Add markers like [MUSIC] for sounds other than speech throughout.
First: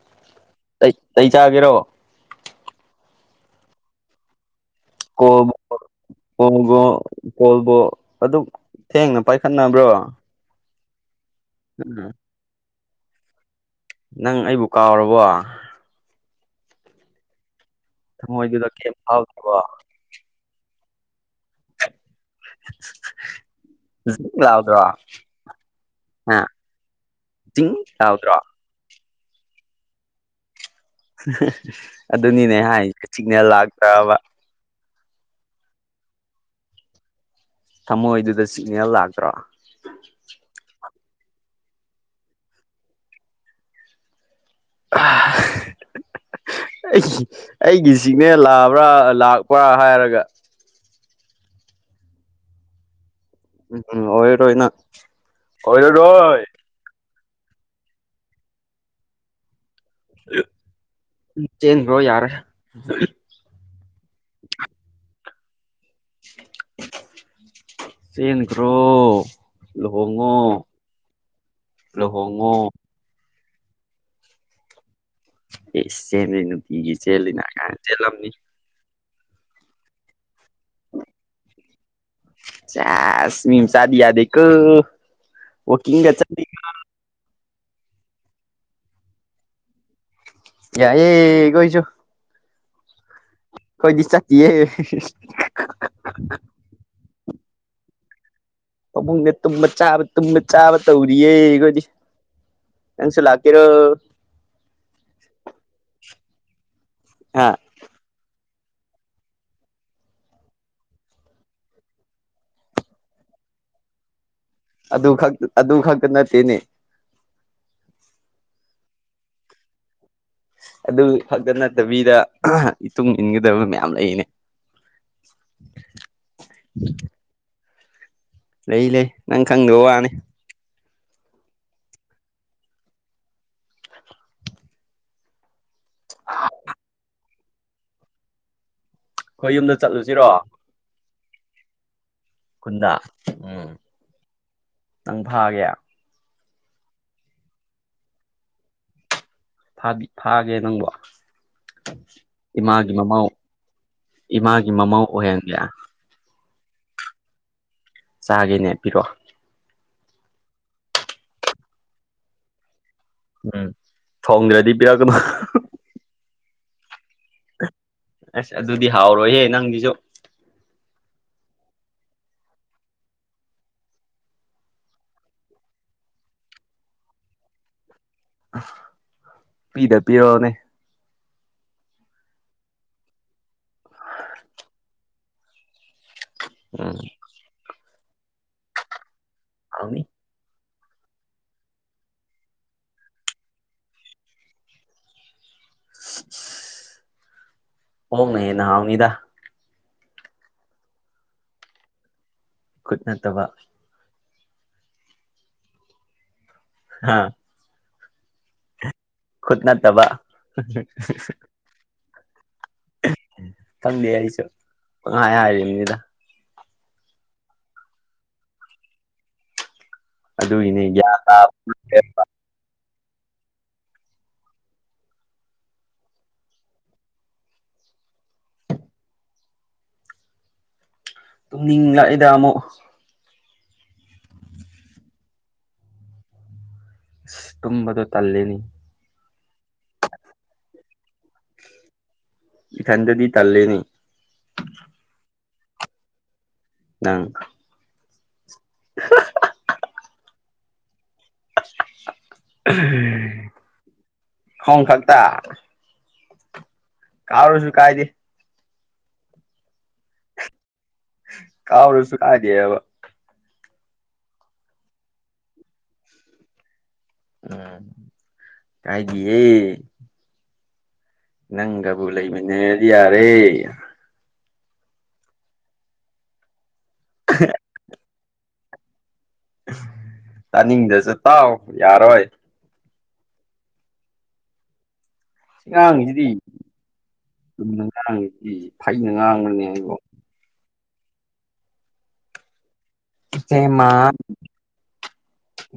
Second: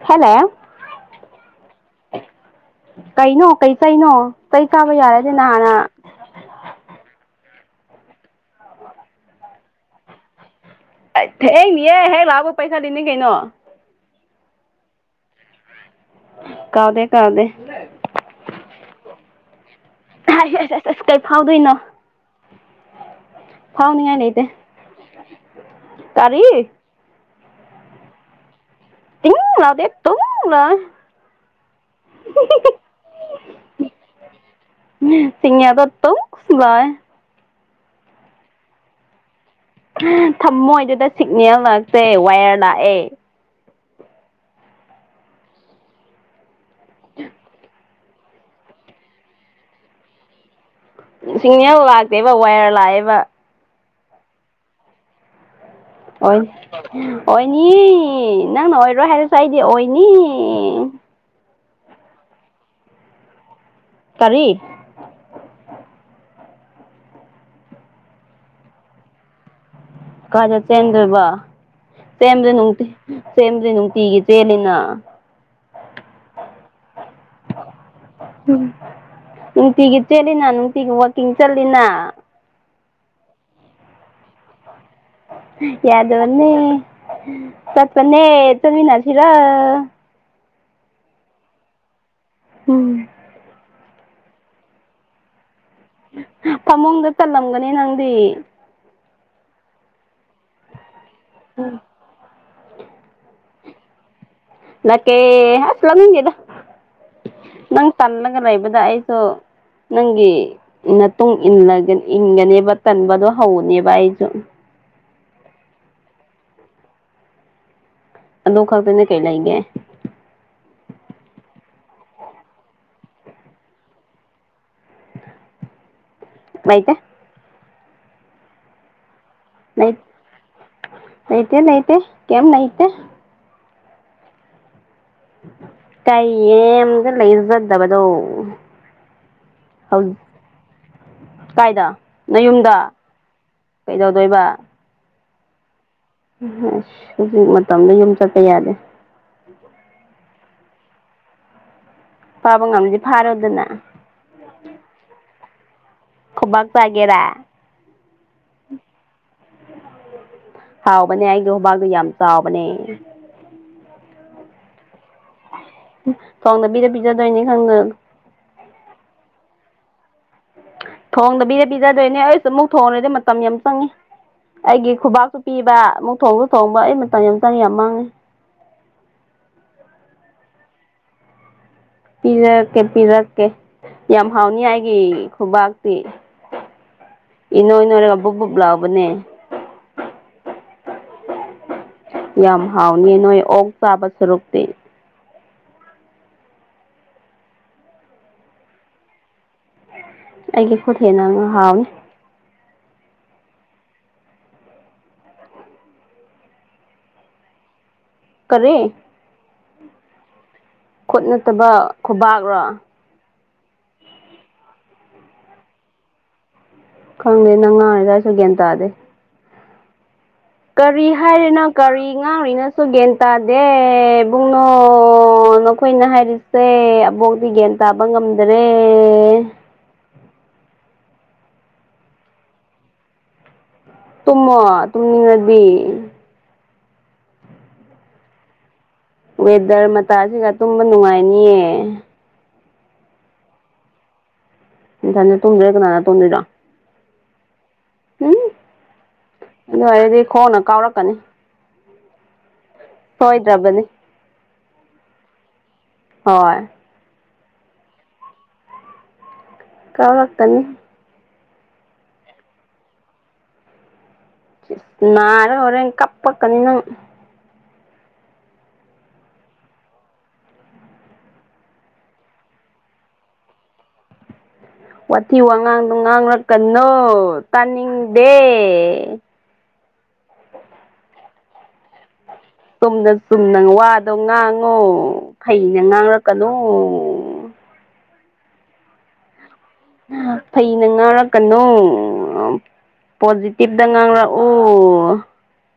ꯍꯦꯜꯂꯦ ꯑꯦ ꯀ ꯆꯥꯒꯦꯔꯣ ꯀꯩꯅꯣ ꯀꯩ ꯀꯩꯅꯣ ꯀꯩ ꯆꯥꯕ ꯌꯥꯔꯗꯤ ꯀꯣꯜ ꯅ ꯍꯥꯟꯅ ꯀꯣꯜꯕꯨ ꯀꯣꯜꯕꯨ ꯑꯗꯨꯝ ꯊꯦꯡꯅ ꯄꯥꯏꯈꯠꯅꯕ꯭ꯔꯣ ꯍꯦꯅꯤ ꯎꯝ ꯍꯦꯛ ꯂꯥꯛꯕ ꯄꯩꯁꯥꯗꯅꯤ ꯀꯩꯅꯣ ꯅꯪ ꯑꯩꯕꯨ ꯀꯥꯎꯔꯕꯣ ꯀꯗꯦ ꯀꯗ ꯊꯛ ꯑꯣꯏꯗꯗ ꯀ ꯐꯥꯎ ꯊ ꯑ ꯑꯁ ꯑꯁ ꯀꯩ ꯐꯥꯎꯗꯣꯏꯅꯣ ꯐꯥꯎꯅꯤꯡꯉꯥꯏ ꯂꯩꯇꯦ [UNINTELLIGIBLE] ꯥꯎꯗ꯭ꯔꯣ ꯑ ꯀꯔꯤ ꯖꯤꯡ ꯌꯥꯎꯗ꯭ꯔꯣ ꯊ ꯑꯗꯦ ꯇꯨꯡꯅ ꯑꯗꯨꯅꯤꯅꯦ ꯍꯥꯏ ꯀꯆꯤꯛꯅꯦ ꯂꯥꯛꯇ꯭ꯔꯕ ꯁꯤꯉꯗꯠꯇꯝꯚꯥꯏ ꯊꯃꯣꯏꯗꯨꯗ ꯁꯤꯒꯅꯦꯜ ꯂꯥꯛꯇ꯭ꯔꯣ ꯁꯤꯒꯅꯦꯜ ꯂꯥꯛꯁꯦ ꯋꯥꯏꯌꯔ ꯂꯥꯛꯑꯦ ꯑ ꯑꯩꯒꯤ ꯁꯤꯒꯅꯦꯜ ꯂꯥꯛꯑꯕ꯭ꯔꯥ ꯂꯥꯛꯄ꯭ꯔꯥ ꯍꯥꯏꯔꯒ ꯁꯤꯒꯅꯦꯜ ꯂꯥꯛꯇꯦꯕ ꯋꯥꯏꯌꯔ ꯂꯥꯛꯑꯦꯕ ꯎꯝ ꯑꯣꯔꯅ ꯍ ꯑꯣꯏꯅꯤ ꯅꯪꯅ ꯑꯣꯏꯔꯣꯏ ꯍꯥꯏꯔꯁꯨ ꯑꯩꯗꯤ ꯑꯣꯏꯅꯤ ꯆꯦꯟ ꯈꯔꯣ ꯌꯥꯔꯦ ꯀꯥꯔꯤ ꯆꯦꯟ ꯈꯔꯣ꯫ ꯀꯥꯏ ꯗ ꯆꯦꯟꯗꯣꯏꯕ ꯂꯨꯍꯣꯡꯉꯣ ꯆꯦꯟꯗꯣꯏ ꯅꯨꯡꯇꯤ ꯁꯦꯝꯗ꯭ꯔꯤ ꯅꯨꯡꯇꯤꯒꯤ ꯆꯦꯜꯂꯤꯅ ꯑꯦ ꯆꯦꯜꯂꯤ ꯅꯨꯡꯇꯤꯒꯤ ꯆꯦꯜꯂꯤꯅ ꯀꯥꯏ ꯆ‌ꯦꯜꯂꯝꯅꯤ ꯅꯨꯡꯇꯤꯒꯤ ꯆꯦꯂꯤꯅ ꯅꯨꯡꯇꯤꯒꯤ ꯋꯥꯛꯀꯤꯡ ꯆꯠꯂꯤꯅ ꯆꯁ ꯃꯤ ꯃꯆꯗꯤ ꯌꯥꯗ‌ꯦ ꯀ‌ꯣ ꯌꯥꯗ ꯋꯥꯅꯤ ꯇꯠꯄꯅꯦ ꯇꯨꯃꯤꯟꯅꯥꯁꯤꯔ‌ꯣ ꯌꯥꯌꯦ ꯀꯣꯏ ꯁꯨ ꯎꯝ ꯈ‌ꯣꯏꯗꯤ ꯆꯠꯇꯤꯌꯦ ꯅꯦ ꯅꯪꯗꯤ ꯄꯕꯨꯡꯅ ꯇꯨꯝꯕ ꯆꯥꯕ ꯇꯨꯝꯕ ꯆꯥꯕ ꯇꯧꯔꯤꯌꯦ ꯑꯩꯈꯣꯏꯗꯤ ꯅꯪꯁꯨ ꯂꯥꯛꯀꯤꯔꯣ ꯂꯥꯛꯀꯦ ꯑꯁ ꯂꯥꯛꯅꯤꯡ ꯗꯦꯗ ꯍꯥ ꯅꯪ ꯇꯟꯅ ꯉꯏ ꯂꯩꯕꯗ ꯑꯩꯁꯨ ꯅꯪꯒꯤ ꯃꯇꯨꯡ ꯏꯟ ꯏꯟꯒꯅꯦꯕ ꯇꯟꯕꯗꯣ ꯍꯧꯅꯦꯕ ꯑꯩꯁꯨ ꯑꯗꯨ ꯈꯛ ꯑꯗꯨ ꯈꯛꯇ ꯅꯠꯇꯦꯅꯦ ꯑꯗꯣ ꯈꯛ ꯇꯅꯦ ꯀꯩ ꯂꯩꯒꯦ ꯑꯗꯨ ꯈꯛꯇ ꯅꯠꯇꯕꯤꯗ ꯏꯇꯨꯡ ꯏꯟꯒꯗꯕ ꯃꯌꯥꯝ ꯂꯩꯅꯦ [UNINTELLIGIBLE] ꯃꯩꯇ ꯂꯩ ꯂꯩ ꯅꯪ ꯈꯪꯗꯕ ꯂꯩ ꯋꯥꯅꯤ ꯂꯩꯇꯦ ꯂꯩꯇꯦ ꯀꯩꯝ ꯂꯩꯇꯦ ꯇꯥꯏꯌꯦꯗ ꯂꯩꯖꯗꯕꯗ ꯑꯩꯈꯣꯏ ꯌꯨꯝꯗ ꯆꯠꯂꯨꯁꯤꯔꯣ ꯀꯥꯏꯗ ꯅꯌꯨꯝꯗ ꯈꯨꯟꯗ ꯀꯩꯗꯧꯗꯣꯏꯕ ꯅꯪ ꯐꯥꯒꯦ ꯑꯁ ꯍꯧꯖꯤꯛ ꯃꯇꯝꯗ ꯌꯨꯝ ꯆꯠꯄ ꯌꯥꯗꯦ ꯐꯥꯒꯦ ꯅꯪꯕꯨ ꯐꯥꯕ ꯏꯃꯥꯒꯤ ꯉꯝꯗꯤ ꯃꯃꯥꯎ ꯐꯥꯔꯣꯗꯅ ꯏꯃꯥꯒꯤ ꯃꯃꯧ ꯑꯣꯏꯍꯟꯒꯦ ꯈꯨꯨꯕꯥꯛ ꯆꯒꯦꯔ ꯆꯥꯒꯦꯅꯦ ꯄꯤꯔꯛꯑꯣ ꯍꯥꯎꯕꯅꯦ ꯑꯩꯒꯤ ꯍꯨꯕꯥꯛꯗꯣ ꯌꯥꯝ ꯆꯥꯎꯕꯅꯦ ꯎꯝ ꯊꯣꯡꯗ꯭ꯔꯗꯤ ꯄꯤꯔꯛ ꯀꯅ‌ꯣ ꯊ‌ꯣꯡꯗꯕꯤꯗ ꯑꯁ ꯑꯗꯨꯗꯤ ꯍꯥꯎꯔꯣꯏꯍꯦ ꯅꯪꯒꯤꯁꯨ ꯊꯣꯡꯗꯕꯤꯗ ꯄꯤꯖꯗꯣꯏꯅꯦ ꯑꯩꯁꯨ ꯑꯃꯨꯛ ꯊꯣꯡꯉꯔꯗꯤ ꯃꯇꯝ ꯌꯥꯝ ꯆꯪꯉꯤ ꯑꯩꯒꯤ ꯈꯨꯕꯥꯛꯇ ꯄꯤꯕ ꯑꯃꯨꯛ ꯊꯣꯡꯁꯨ ꯊꯣꯡꯕ ꯑꯩ ꯃꯇꯝ ꯌꯥꯝ ꯆꯪꯉꯤ ꯌꯥꯝ ꯃꯥꯡꯉꯦ ꯄꯤꯗ ꯄꯤꯔ ꯎꯅꯦ ꯄꯤꯔꯛꯀꯦ ꯄꯤꯔꯛꯀꯦ ꯌꯥꯝ ꯍꯥꯎꯅꯤ ꯑꯩꯒꯤ ꯈꯨꯕꯥꯛꯇꯤ ꯎꯝ ꯔꯒꯕꯨ ꯕꯨꯞ ꯂꯥꯎꯕꯅꯦ ꯍꯥꯎꯅꯤ ꯌꯥꯝ ꯍꯥꯎꯅꯤ ꯅꯣꯏ ꯑꯣꯛ ꯆꯥꯕ ꯁꯔꯨꯛꯇꯛꯇꯤ ꯑꯣꯛꯅꯥ ꯍꯦꯟꯅꯥ ꯍꯥꯎꯅꯤꯗ ꯑꯩꯒꯤ ꯈꯨꯠ ꯍꯦꯟꯅ ꯍꯥꯎꯏ ꯈꯨꯠ ꯅꯠꯇꯕ ꯍꯥꯥ ꯀꯔꯤ ꯈꯨꯠꯅꯠꯇꯕ ꯈꯨꯠ ꯅꯠꯇꯕ ꯈꯨꯕꯥꯛꯔꯣ ꯈꯪꯗꯦ ꯑꯩꯁꯨ ꯄꯪꯍꯥꯏ ꯍꯥꯏꯔꯤꯕꯅꯤꯗ ꯈꯪꯗꯦ ꯅꯪ ꯉꯥꯡꯔꯤꯗꫭꯑꯩꯁꯨ ꯒꯦꯟ ꯇꯥꯗꯦ ꯑꯗꯨꯒꯤꯅꯦ ꯀꯔꯤ ꯍꯥꯏꯔꯤꯅꯣ ꯌꯥꯗ꯭ꯔꯦ ꯀꯔꯤ ꯉꯥꯡꯔꯤꯅꯣ ꯁꯨ ꯒ꯭ꯌꯥꯟ ꯇꯥꯗꯦ ꯏꯕꯨꯡꯅꯣ ꯅꯈꯣꯏꯅ ꯍꯥꯏꯔꯤꯁꯦ ꯑꯕꯣꯛꯗꯤ ꯒꯦꯟ ꯇꯥꯕ ꯉꯝꯗꯔꯦ ꯇꯨꯝꯅꯤꯡ ꯂꯥꯛꯏꯗ ꯑꯃꯨꯛ ꯇꯨꯝꯃꯣ ꯇꯨꯝꯅꯤꯡꯉꯗꯤ ꯑꯁ ꯇꯨꯝꯕꯗꯣ ꯇꯜꯂꯤꯅꯤ ꯋꯦꯗꫪ ꯃꯇꯥꯁꯤꯒ ꯇꯨꯝꯕ ꯅꯨꯡꯉꯥꯏꯅꯤꯌꯦ ꯏꯊꯟꯗꯗꯤ ꯇꯜꯂꯦꯅꯤ ꯅꯊꯟ ꯇꯨꯝꯗ꯭ꯔꯗꯤ ꯀꯅꯥꯒ ꯇꯨꯝꯗꫭꯏꯅꫭ ꯅꯪ ꯎꯝ ꯑꯗꯨ ꯑꯣꯏꯔꯗꯤ ꯈꯣꯡꯅ ꯀꯥꯎꯔꯛꯀꯅꯤ ꯁꫭꯏꯗ꯭ꯔꯕꯅꯤ ꯈꫭꯡ ꯈꯛꯇ ꯍꯣꯏ ꯀꯥꯥꯎꯔꯁꯨ ꯀꯥꯏꯗꯦ ꯀꯥꯎꯔꯛꯀꯅꯤ ꯀꯥꯎꯔꯁꯨꯨ ꯀꯥꯏꯗꯦ ꯑꯕ ꯅꯥꯔ ꯍꫭꯔꯦꯟ ꯀꯞꯄꯛꯀꯅꯤ ꯅꯪ ꯎꯝ ꯀꯥꯏꯗꯤꯌꯦ ꯅꯪꯒꯕꯨ ꯂꯩꯃꯤꯟꯅꯔꯗꯤ ꯌꯥꯔꯦ ꯋꯥꯊꯤ ꯋꯥꯉꯥꯡꯗꯣ ꯉꯥꯡꯔꯛꯀꯅꯣ ꯇꯥꯅꯤꯡꯗꯦ ꯇꯥꯅꯤꯡꯗ꯭ꯔꯁꯨ ꯇꯥꯎ ꯌꯥꯔꯣꯏ ꯆꯨꯝꯅ ꯆꯨꯝꯅ ꯋꯥꯗꯣ ꯉꯥꯡꯉꯣ ꯐꯩꯅ ꯑꯉꯥꯡꯁꯤꯗꯤ ꯉꯥꯡꯔꯛꯀꯅꯨ ꯏ ꯐꯩꯅ ꯉꯥꯡꯔꯅꯦ ꯐꯩꯅ ꯉꯥꯔꯛꯀꯅꯣ ꯄꯣꯖꯤꯇꯤꯚꯇ ꯏꯆꯦꯃ ꯉꯥꯡꯂꯛꯎ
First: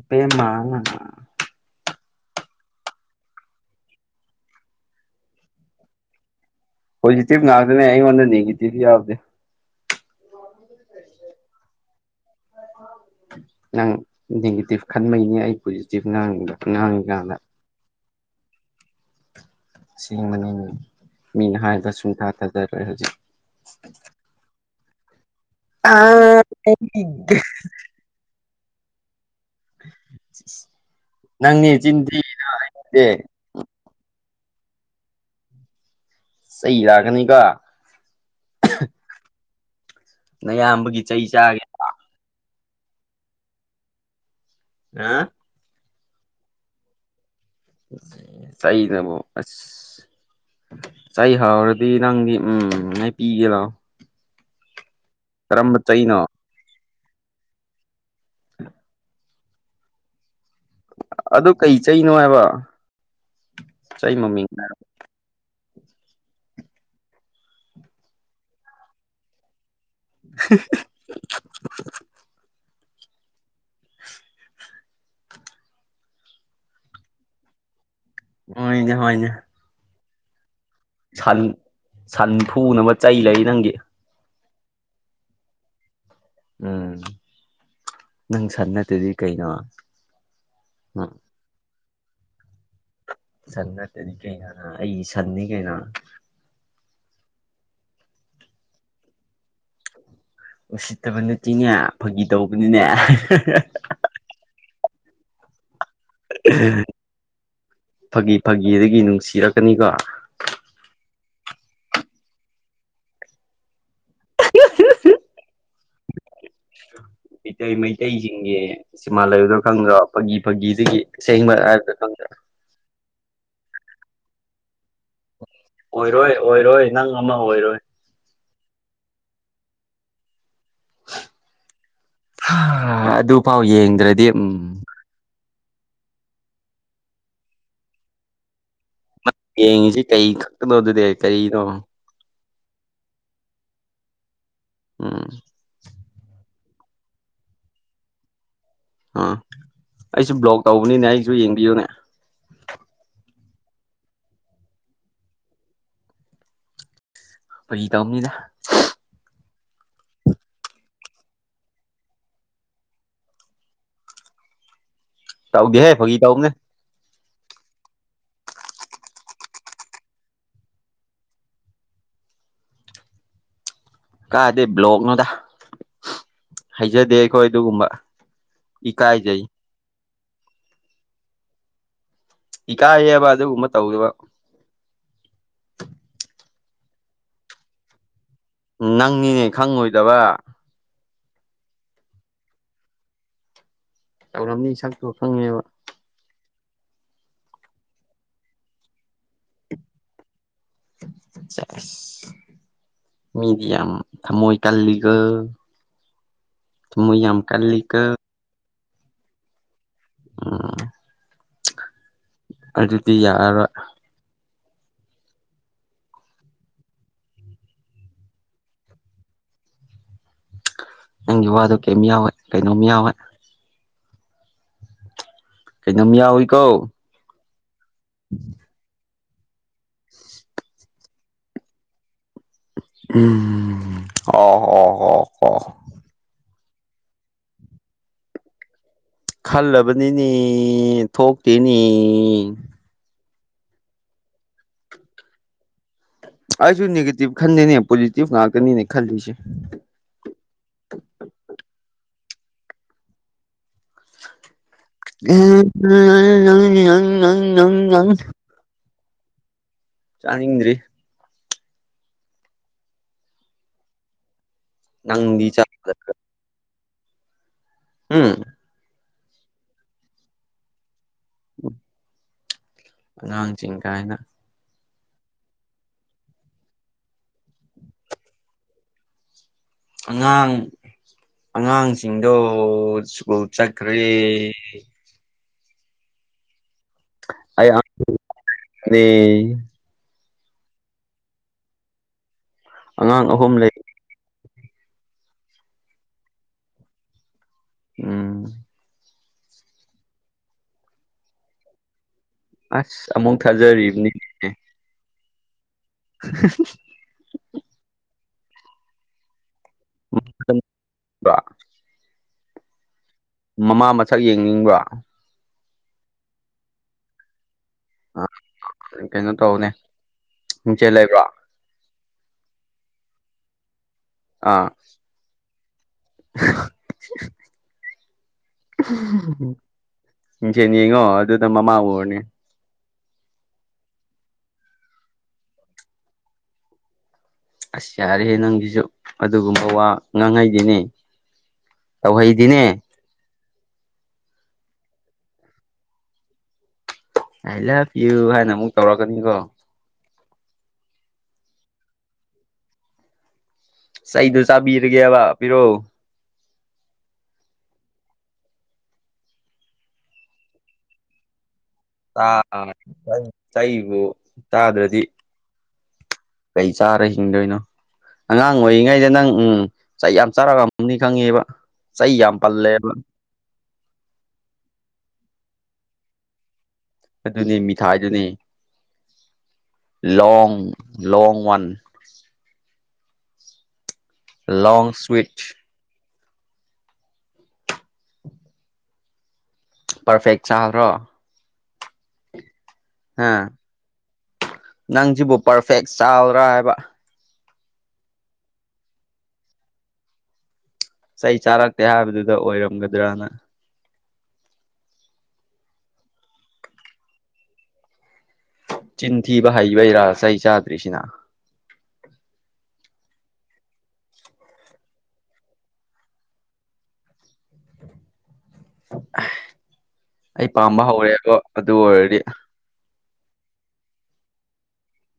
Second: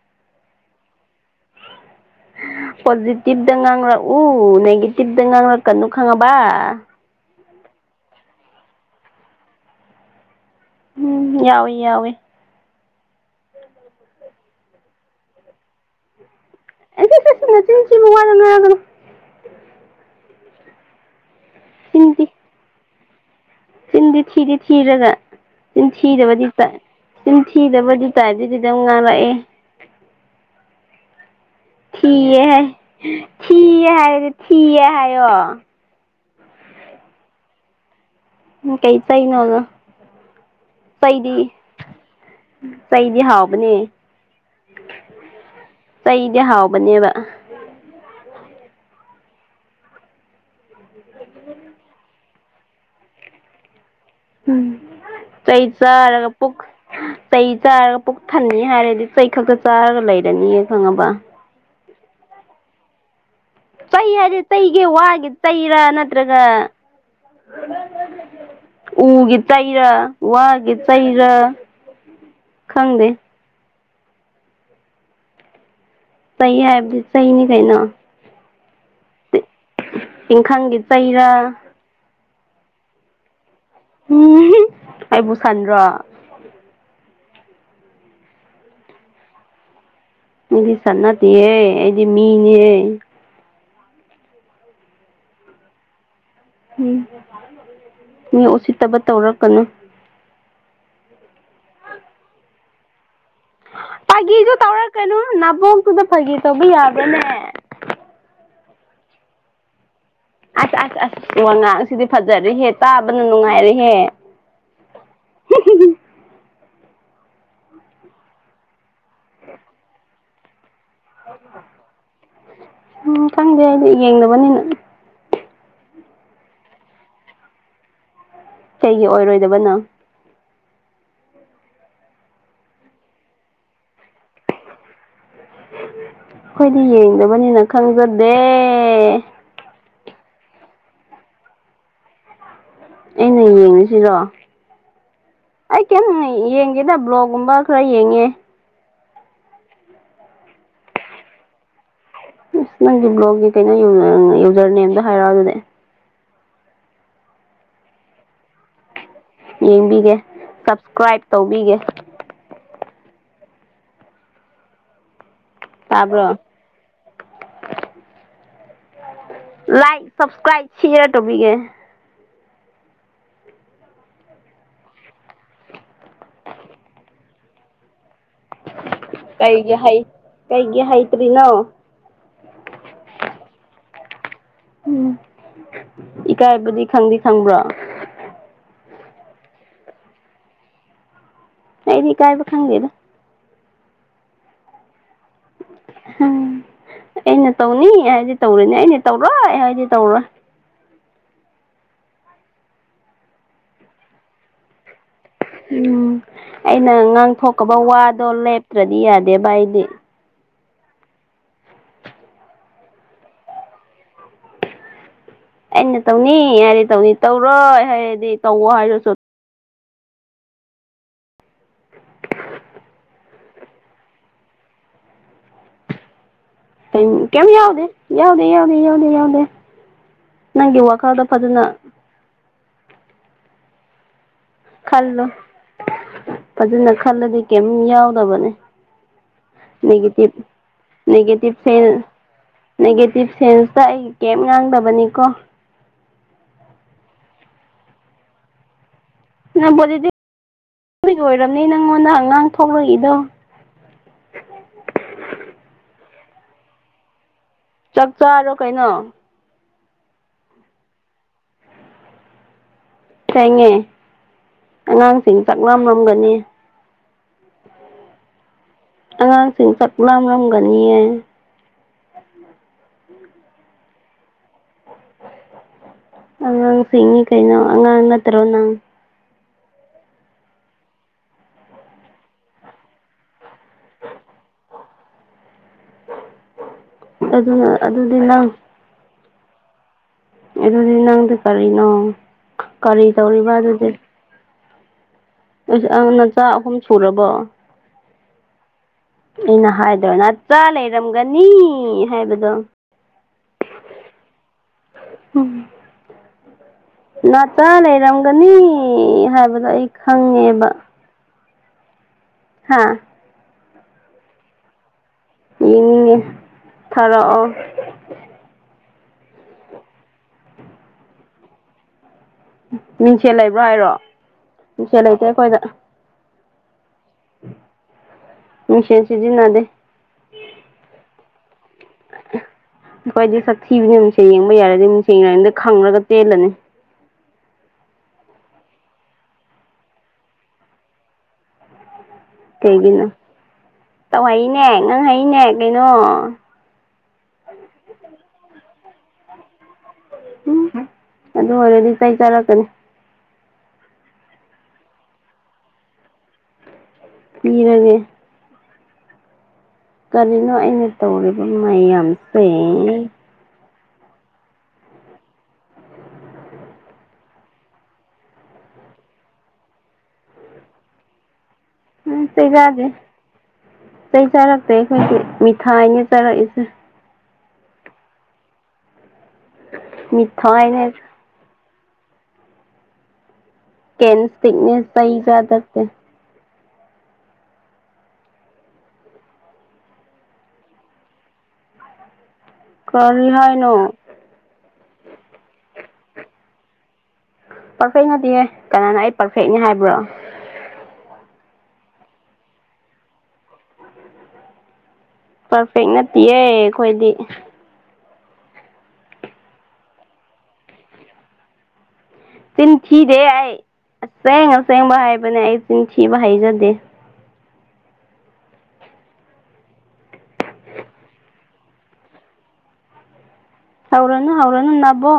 [UNINTELLIGIBLE] ꯄꯣꯖꯤꯇꯤꯚꯇ ꯉꯥꯡꯔꯛꯎ ꯅꯦꯒꯦꯇꯤꯚꯇ ꯉꯥꯡꯔꯛꯀꯅꯨ ꯈꯪꯉꯕ ꯄꫭꯖꯤꯇꯤꯕ ꯉꯥꯛꯇꯅꯦ ꯑꯩꯉꯣꯟꯗ ꯅꯦꯒꯦꯇꯤꯕ ꯌꯥꯎꯗꯦ ꯎꯝ ꯌꯥꯎꯋꯦ ꯌꯥꯎꯋꯦ ꯅꯪ ꯅꯦꯒꯦꯇꯤꯚ ꯈꯟꯕꯩꯅꯤ ꯑꯩ ꯄꯣꯖꯤꯇꯤꯚ ꯉꯥꯡꯉꯤꯗꫭ ꯉꯥꯡꯉꯤꯀꯥꯗ [UNINTELLIGIBLE] ꯑꯁꯦꯡꯕꯃꯅꯤꯅꯦ ꯃꯤꯅ ꯍꯥꯏꯕꯗ ꯆꯤꯟ ꯊꯤ ꯁꯨꯡꯊꯥ ꯇꯥꯖꯗ꯭ꯔꯦꯏ ꯍꯧꯖꯤꯛ ꯆꯤꯟꯗꯤ ꯊꯤꯗꯤ ꯊꯤꯔꯒ ꯆꯤꯟ ꯑꯥ ꯊꯤꯗꯕꯗꯤ ꯇꯥꯏ ꯆꯤꯟ ꯊꯤꯗꯕꯗꯤ ꯇꯥꯏꯗꯗꯤ ꯑꯗꯨꯝ ꯉꯥꯡꯂꯛꯑꯦ [INAUDIBLE] ꯆꯤꯟ ꯊꯤꯌꯦ ꯍꯥꯏ ꯊꯤꯔꯤꯁꯦ ꯊꯤꯌꯦ ꯍꯥꯏ ꯊꯤꯌꯦ ꯍꯥꯏꯌꯣ ꯆꯩ ꯂꯥꯛꯀꯅꯤ ꯀꫭ ꯎꯝ ꯀꯩ ꯆꯩꯅꫭ ꯅꯌꯥꯝꯕꯒꯤ ꯆꯩ ꯆꯥꯒꯦ ꯆꯩꯗꯤ ꯍꯥꯎꯕꯅꯦ ꯍꯥ ꯆꯩꯗꯤ ꯍꯥꯎꯕꯅꯦꯕ ꯆꯩꯅꯕꯨ ꯑꯁ ꯆꯩ ꯍꯥꯎꯔꯗꯤ ꯅꯪꯗꯤ ꯎꯝ ꯃ ꯄꯤꯒꯦ ꯂꯥꯎ ꯎꯝ ꯆꯩꯩ ꯀꯔꯝꯕ ꯆꯩꯅꯣ ꯆꯥꯔꯒ ꯄꯨꯛ ꯆꯩ ꯆꯥꯔꯒ ꯄꯨꯛ ꯊꯟꯅꯤ ꯍꯥꯏꯔꯗꯤ ꯆꯩ ꯈꯛꯇ ꯆꯥꯔꯒ ꯂꯩꯔꯅꯤꯌꯦ ꯈꯪꯉꯕ ꯆꯩꯅꯣꯉ ꯍꯥꯏꯕ ꯇꯩ ꯆꯩ ꯑꯔꯦ ꯃꯃꯤꯡ ꯇꯩꯒ ꯋꯥꯦ ꯇꯩꯔ ꯅꯠꯇ꯭ꯔꯒ ꯎꯒꯤ ꯇ ꯆꯩꯔꯥ ꯋꯥꯒꯦ ꯆꯩꯔꯥ ꯈꯪꯗꯦ [INAUDIBLE] ꯁ ꯍꯥꯏꯗꯤ ꯁꯍꯤ ꯅ ꯀꯩꯅꯅ ꯑꯣꯏꯣꯏꯅꯦ ꯍꯅꯦ ꯇꯪꯈꯪꯒꯤ ꯆꯩꯔ ꯁꯟ ꯊꯨꯅꯕ ꯆꯩ ꯂꯩ ꯅꯪꯒꯤ ꯎ ꯑꯩꯕꯨ ꯁꯟꯗ꯭ꯔꯣ ꯎꯝ ꯅꯪ ꯁ ꯅꯠꯇꯗꯤ ꯀꯩꯅꯣ ꯑꯩꯗꯤ ꯎꯝ ꯁꯟꯅꯇꯤ ꯍꯦ ꯑꯩꯗꯤ ꯃꯤꯅꯤ ꯍꯦ ꯁꯟ ꯅꯠꯇꯗꯤ ꯀꯩꯅꯅ ꯑꯩ ꯁꯟꯅꯤ ꯀꯩꯅꯩꯅꯣ ꯎꯝ ꯃꯤ ꯎꯁꯤꯠꯇꯕ ꯇꯧꯔꯛꯀꯅꯨ ꯎꯁꯤꯠꯇꯕ ꯅꯠꯇꯦꯅꯦ ꯐꯥꯒꯤ ꯇꯧꯕꯅꯤꯅꯦ ꯐꯥꯒꯤꯦꯗꯨ ꯇꯧꯔꯛꯀꯅꯨ ꯅꯥꯕꯣꯛꯇꯨꯗ ꯐꯥꯒꯤꯦ ꯇꯧꯕ ꯌꯥꯕꯅꯦ ꯐꯥꯒꯤ ꯐꯥꯒꯤꯗꯒꯤ ꯅꯨꯡꯁꯤꯔꯛꯀꯅꯤꯀꯣ ꯑꯁ ꯑꯁ ꯑꯁ ꯋꯥ ꯉꯥꯡꯁꯤꯗꯤ ꯐꯖꯔꯤꯍꯦ ꯇꯥꯕꯅ ꯅꯨꯡꯉꯥꯏꯔꯤꯍꯦ ꯎ ꯃꯩꯇꯩ ꯃꯩꯇꯩꯁꯤꯡꯒꯤ ꯁꯤꯃꯥ ꯂꯩꯗꯥ ꯈꯪꯗ꯭ꯔ ꯐꯥꯒꯤ ꯐꯥꯒꯤ ꯁꯤꯒꯤ ꯁꯦꯡ ꯃꯔ ꯍꯥꯏꯕꯗ ꯈꯪꯗ꯭ꯔ ꯆꯪꯗꯦ ꯍꯥꯏꯗꯤ ꯌꯦꯡꯅꯕꯅꯤꯅ ꯑꯣꯏꯔꯣꯏ ꯑꯣꯏꯔꯣꯏ ꯅꯪ ꯑꯃ ꯑꯣꯏꯔꯣꯏ ꯒꯤ ꯑꯣꯏꯔꯣꯏꯗꯕꯅ ꯑꯗꯨꯐꯥꯎ ꯌꯦꯡꯗ꯭ꯔꯗꯤ ꯎꯝ ꯑꯩꯈꯣꯏꯗꯤ ꯌꯦꯡꯗꯕꯅꯤꯅ ꯈꯪꯖꯗꯦ ꯌꯦꯡꯉꯤꯁꯤ ꯀꯩ ꯈꯛꯇꯅꯣ ꯑꯗꯨꯗꯤ ꯀꯔꯤꯅꯣ ꯑꯩꯅ ꯌꯦꯡꯉꯤꯁꯤꯔꯣ ꯎꯝ ꯀꯩꯅꯝ ꯌꯦꯡꯒꯦꯗ ꯕ꯭ꯂꯣꯛꯒꯨꯝꯕ ꯈꯔ ꯌꯦꯡꯉꯦ ꯑꯥ ꯑꯩꯁꯨ ꯕ꯭ꯂꯣꯛ ꯇꯧꯕꯅꯤꯅꯦ ꯑꯩꯁꯨ ꯌꯦꯡꯕꯤꯌꯨꯅꯦ ꯅꯪꯒꯤ ꯕ꯭ꯂꯣꯛꯒꯤ ꯀꯩꯅꯣ ꯌꯨꯖꯔ ꯅ ꯑꯗ ꯍꯥꯏꯔꯛꯑꯣ ꯑꯗꯨꯗꯤ ꯐꯔꯤ ꯇꯧꯝꯅꯤꯅ ꯌꯦꯡꯕꯤꯒꯦ ꯁꯞꯁꯀ꯭ꯔꯥꯏꯞ ꯇꯧꯕꯤꯒꯦ ꯇꯧꯒꯦ ꯍꯦ ꯐꯒꯤꯤ ꯇꯥꯕ꯭ꯔꯣ ꯇꯧꯒꯦ ꯂꯥꯏꯛ ꯁꯞꯁꯀ꯭ꯔꯥꯏꯕ ꯁꯦꯌꯥꯔ ꯇꯧꯕꯤꯒꯦ ꯀꯥꯗꯦ ꯕ꯭ꯂꯣꯛꯅꯣꯗ ꯍꯩꯖꯗꯦ ꯑꯩꯈꯣꯏ ꯑꯗꯨꯒꯨꯝꯕ ꯏꯀꯥꯏꯖꯩ ꯀꯩꯒꯤ ꯍꯩ ꯀꯩꯒꯤ ꯍꯩꯇꯔꯤ ꯅꯣ ꯏꯀꯥꯏ ꯍꯦꯑꯕ ꯑꯗꯨꯒꯨꯝꯕ ꯇꯧꯕ ꯎꯝ ꯏꯀꯥꯏꯕꯗꯤ ꯈꯪꯗꯤ ꯈꯪꯕ꯭ꯔꯣ ꯅꯪꯅꯤꯅꯦ ꯈꯪꯉꯣꯏꯗꯕ ꯑꯩꯗꯤ ꯀꯥꯏꯕ ꯈꯪꯒꯦꯗ ꯀ ꯑꯝꯅꯤ ꯁꯪꯇ ꯎꯝ ꯑꯩꯅ ꯇꯧꯅꯤ ꯑꯩ ꯍꯥꯏꯗꯤ ꯇꯧꯔꯦꯅꯦ ꯑꯩꯅ ꯇꯧꯔꯣ ꯑꯩ ꯍꯥꯏꯗꯤ ꯇꯧꯔꯣꯏ ꯆꯁ ꯃꯤꯗꯤ ꯌꯥꯝ ꯊꯃꯣꯏ ꯀꯜꯂꯤ ꯎꯝ ꯑꯩꯅ ꯊꯃꯣꯏ ꯌꯥꯝ ꯉꯥꯡꯊꯣꯛꯀꯕ ꯀꯜꯂꯤꯒ ꯋꯥꯗꯣ ꯂꯦꯞꯇ꯭ꯔꯗꯤ ꯌꯥꯗꯦꯕ ꯑꯩꯗꯤ ꯑꯣ ꯑꯗꯨꯗꯤ ꯌꯥꯔ ꯔꯣꯏ ꯑꯩꯅ ꯇꯧꯅꯤ ꯌꯥꯗꯤ ꯇꯧꯅꯤ ꯇꯧꯔꯣꯏ ꯍꯥꯏꯔꯗꯤ ꯇꯧꯋꯣ ꯍꯥꯏꯔꯁꯨ ꯅꯪꯒꯤ ꯋꯥꯗꯣ ꯀꯩꯝ ꯌꯥꯎꯋꯦ ꯀꯩꯅꯣꯝ ꯌꯥꯎꯋꯦ ꯀꯩꯅꯣꯝ ꯌꯥꯎꯔꯤ ꯀꯤ ꯀꯦꯝ ꯌꯥꯎꯗꯦ ꯌꯥꯎꯗꯦ ꯌꯥꯎꯗꯦ ꯌꯥꯎꯗꯦ ꯌꯥ ꯅꯪꯒꯤ ꯋꯥꯈꯜꯗ ꯐꯖꯅ ꯎꯝ ꯑ ꯍꯣ ꯈꯜꯂꯣ ꯍ ꯐꯖꯅ ꯈꯜꯂꯗꯤ ꯀꯦꯝ ꯌꯥꯎꯗꯕꯅꯦ ꯈꯜꯂꯕꯅꯤꯅꯦ ꯅꯦꯒꯦꯇꯤꯚꯦ ꯊꯣꯛꯇꯦꯅꯦ ꯐꯔ꯭ꯦꯟꯗ ꯅꯦꯒꯦꯔꯤꯚꯦ ꯁꯦꯟꯁꯇ ꯑꯩ ꯀꯦꯕ ꯉꯥꯡꯗꯕꯅꯤꯀꯣ ꯑꯩꯁꯨ ꯅꯦꯒꯦꯇꯤꯚ ꯈꯟꯗꯦꯅꯦ ꯄꯣꯖꯤꯇꯤꯚ ꯂꯥꯛꯀꯅꯤꯅꯦ ꯅꯪꯕꯨꯗꯤ ꯑꯣꯏꯔꯝꯅꯤ ꯅꯪꯉꯣꯟꯗ ꯑꯉꯥꯡ ꯊꯣꯛꯂꯛꯏꯗꯣ ꯎꯪꯪꯪ ꯆꯥꯛ ꯆꯥꯔꯣ ꯀꯩꯅꯣ ꯆꯥꯅꯤꯡꯗ꯭ꯔꯤ ꯁꯦꯡꯉꯦ ꯑꯉꯥꯡꯁꯤꯡ ꯅꯪꯗꯤ ꯆꯥꯕꯗ ꯆꯥꯛꯂꯝꯂꯝꯒꯅꯤ ꯎꯝ ꯑꯉꯥꯡꯁꯤꯡ ꯆꯥꯛ ꯂꯥꯝꯂꯝꯒꯅꯤꯌꯦ ꯎꯝ ꯑꯉꯥꯡꯁꯤꯡ ꯀꯥꯏꯅ ꯑꯉꯥꯡꯁꯤꯡꯅꯤ ꯀꯩꯅꯣ ꯑꯉꯥꯡ ꯅꯠꯇ꯭ꯔꯣ ꯅꯪ ꯑꯉꯥꯡ ꯑꯉꯥꯡꯁꯤꯡꯗꯣ ꯁ꯭ꯀꯨꯜ ꯆꯠꯈ꯭ꯔꯦ ꯑꯗꯨꯅ ꯑꯩ ꯑꯗꯨꯗꯤ ꯅꯪ ꯑꯉꯥꯡꯅꯦ ꯑꯗꯨꯗꯤ ꯅꯪꯗꯤ ꯀꯔꯤꯅꯣ ꯀꯔꯤ ꯑꯉꯥꯡ ꯇꯧꯔꯤꯕ ꯑꯍꯨꯝ ꯂꯩ ꯑꯗꯨꯗꯤ ꯑꯁ ꯑ ꯅꯆꯥ ꯑꯍꯨꯝ ꯁꯨꯔꯕꯣ ꯎꯝ ꯑꯩꯅ ꯍꯥꯏꯗ꯭ꯔ ꯅꯆꯥ ꯂꯩꯔꯝꯒꯅꯤ ꯍꯥꯏꯕꯗꯨ ꯑꯁ ꯑꯃꯨꯛ ꯊꯥꯖꯔꯤꯕꯅꯤꯅꯦ ꯎꯝ ꯃꯆꯥ ꯂꯩꯔꯝꯒꯅꯤ ꯍꯥꯏꯕꯗꯨ ꯑꯗ ꯑꯩ ꯈꯪꯉꯦꯕ ꯍꯥꯥ ꯃꯃꯥ ꯃꯁꯛ ꯌꯦꯡꯅꯤꯡꯕ꯭ꯔ ꯌꯦꯡꯅꯤꯡꯉꯦ ꯊꯥꯔꯛꯑꯣ ꯑ ꯀꯩꯅꯣ ꯇꯧꯅꯦ ꯃꯤꯡꯁꯦꯜ ꯂꯩꯕꯔꯣ꯫ ꯃꯤꯡꯁꯦꯜ ꯂꯩꯕꯔꯣ꯫ ꯍꯥꯏꯔꯣ ꯑꯥ ꯃꯤꯡꯁꯦꯜ ꯂꯩꯇꯦ ꯑꯩꯈꯣꯏꯗ ꯃꯤꯡꯁꯦꯜ ꯁꯤꯖꯤꯟꯅꯗꯦ ꯃꯤꯡꯁꯦꯜ ꯌꯦꯉꯣ ꯑꯗꯨꯗ ꯃꯃꯥ ꯎꯔꯥꯅꯤ ꯈꯣꯏꯗꯤ ꯁꯥꯛꯊꯤꯕꯅꯦ ꯅꯨꯡꯁꯦꯜ ꯌꯦꯡꯕ ꯌꯥꯔꯗꯤ ꯅꯨꯡꯁ ꯌꯦꯡꯅꯗ ꯈꯪꯉꯒ ꯇꯦꯜꯂꯅꯤ ꯑꯁ ꯌꯥꯔꯦꯍꯦ ꯅꯪꯁꯤꯁꯨ ꯑꯗꯨꯒꯨꯝꯕ ꯋꯥ ꯉꯥꯡꯉꯩꯗꯦꯅꯦ ꯇꯧꯍꯩꯗꯦꯅꯦ ꯇꯧ ꯍꯩꯅꯦ ꯉꯪ ꯍꯥꯏꯩꯅꯦ ꯀꯩꯅꯣ ꯑꯏ ꯂꯕ ꯌꯨ ꯍꯥꯏꯅ ꯑꯃꯨꯛ ꯇꯧꯔꯛꯀꯅꯤꯀꯣ ꯎ ꯑꯗꯨ ꯑꯣꯏꯔꯗꯤ ꯆꯩ ꯆꯥꯔꯛꯀꯅꯤ ꯆꯩꯗꯨ ꯆꯥꯕꯤꯔꯒꯦꯕ ꯄꯤꯔꯣ ꯄꯤꯔꯒ ꯀꯔꯤꯅꯣ ꯑꯩꯅ ꯇꯧꯔꯤꯕ ꯃꯌꯥꯝꯁꯦ ꯄꯤꯔꯛꯑꯣ ꯆꯩꯕꯨ ꯆꯥꯗ꯭ꯔꯗꯤ ꯀꯩ ꯆꯥꯔ ꯍꯤꯡꯗꯣꯏꯅꯣ ꯑꯉꯥꯡ ꯑꯣꯏꯔꯤꯉꯩꯗ ꯅꯪ ꯎꯝ ꯆꯥꯛ ꯌꯥꯝ ꯆꯥꯔꯒ ꯑꯃ ꯈꯪꯉꯦꯕ ꯆꯩ ꯎꯝ ꯌꯥꯝ ꯀ ꯄꯜꯂꯦꯕ ꯆꯥꯗꯦꯩ ꯆꯥꯔꯛꯇꯦ ꯑꯩꯈꯣꯏ ꯊꯅꯦ ꯆꯔꯏꯁꯦ ꯑꯗꯨꯅꯤ ꯃꯤꯊꯥꯏꯗꯨꯅꯤ ꯂꯣꯡ ꯃꯤꯊꯥꯏꯅꯦ ꯂꯣꯡ ꯋꯥꯟ [UNINTELLIGIBLE] ꯂꯣꯡ ꯀꯇꯤꯅꯦꯁ ꯁ꯭ꯋꯤꯠ ꯆꯗ ꯄꯔꯐꯦꯛ ꯆꯥꯕ꯭ꯔꯣ ꯀꯔꯤ ꯍꯥ ꯍꯥꯏꯅꯣ ꯅꯪꯁꯤꯕꯨ ꯄꯔꯐꯦꯛ ꯆꯥꯎꯕ꯭ꯔꯥ ꯍꯥꯏꯕ ꯄꯔꯐꯦꯛꯅꯗꯤꯌꯦ ꯀꯅꯥꯅ ꯑꯩ ꯄꯥꯔꯐꯦꯛꯅꯤ ꯍꯥꯏꯕ꯭ꯔꯣ ꯆꯩ ꯆꯥꯔꯛꯇꯦ ꯍꯥꯏꯕꯗꯨꯗ ꯑꯣꯏꯔꯝꯒꯗ꯭ꯔꯅ ꯄꯔꯐꯦꯛ ꯅꯠꯇꯦꯌꯦ ꯑꯩꯈꯣꯏꯗꯤ ꯆꯤꯟꯊꯤꯕ ꯍꯩꯕꯩꯔꯥꯁ ꯑꯩ ꯆꯥꯗ꯭ꯔꯤꯁꯤꯅ ꯆꯤꯟꯊꯤꯗꯦ ꯑꯩ ꯑꯁꯦꯡ ꯑꯁꯦꯡꯕ ꯍꯥꯏꯕꯅꯦ ꯑꯩ ꯆꯤꯟꯊꯤꯕ ꯍꯩꯖꯗꯦ ꯑꯩ ꯄꯥꯝꯕ ꯍꯧꯔꯦꯕꯣ ꯑꯗꯨ ꯑꯣꯏꯔꯗꯤ ꯍꯥꯎꯔꯅ ꯍꯧꯥꯎꯔꯅ ꯅꯅꯥꯕꯣ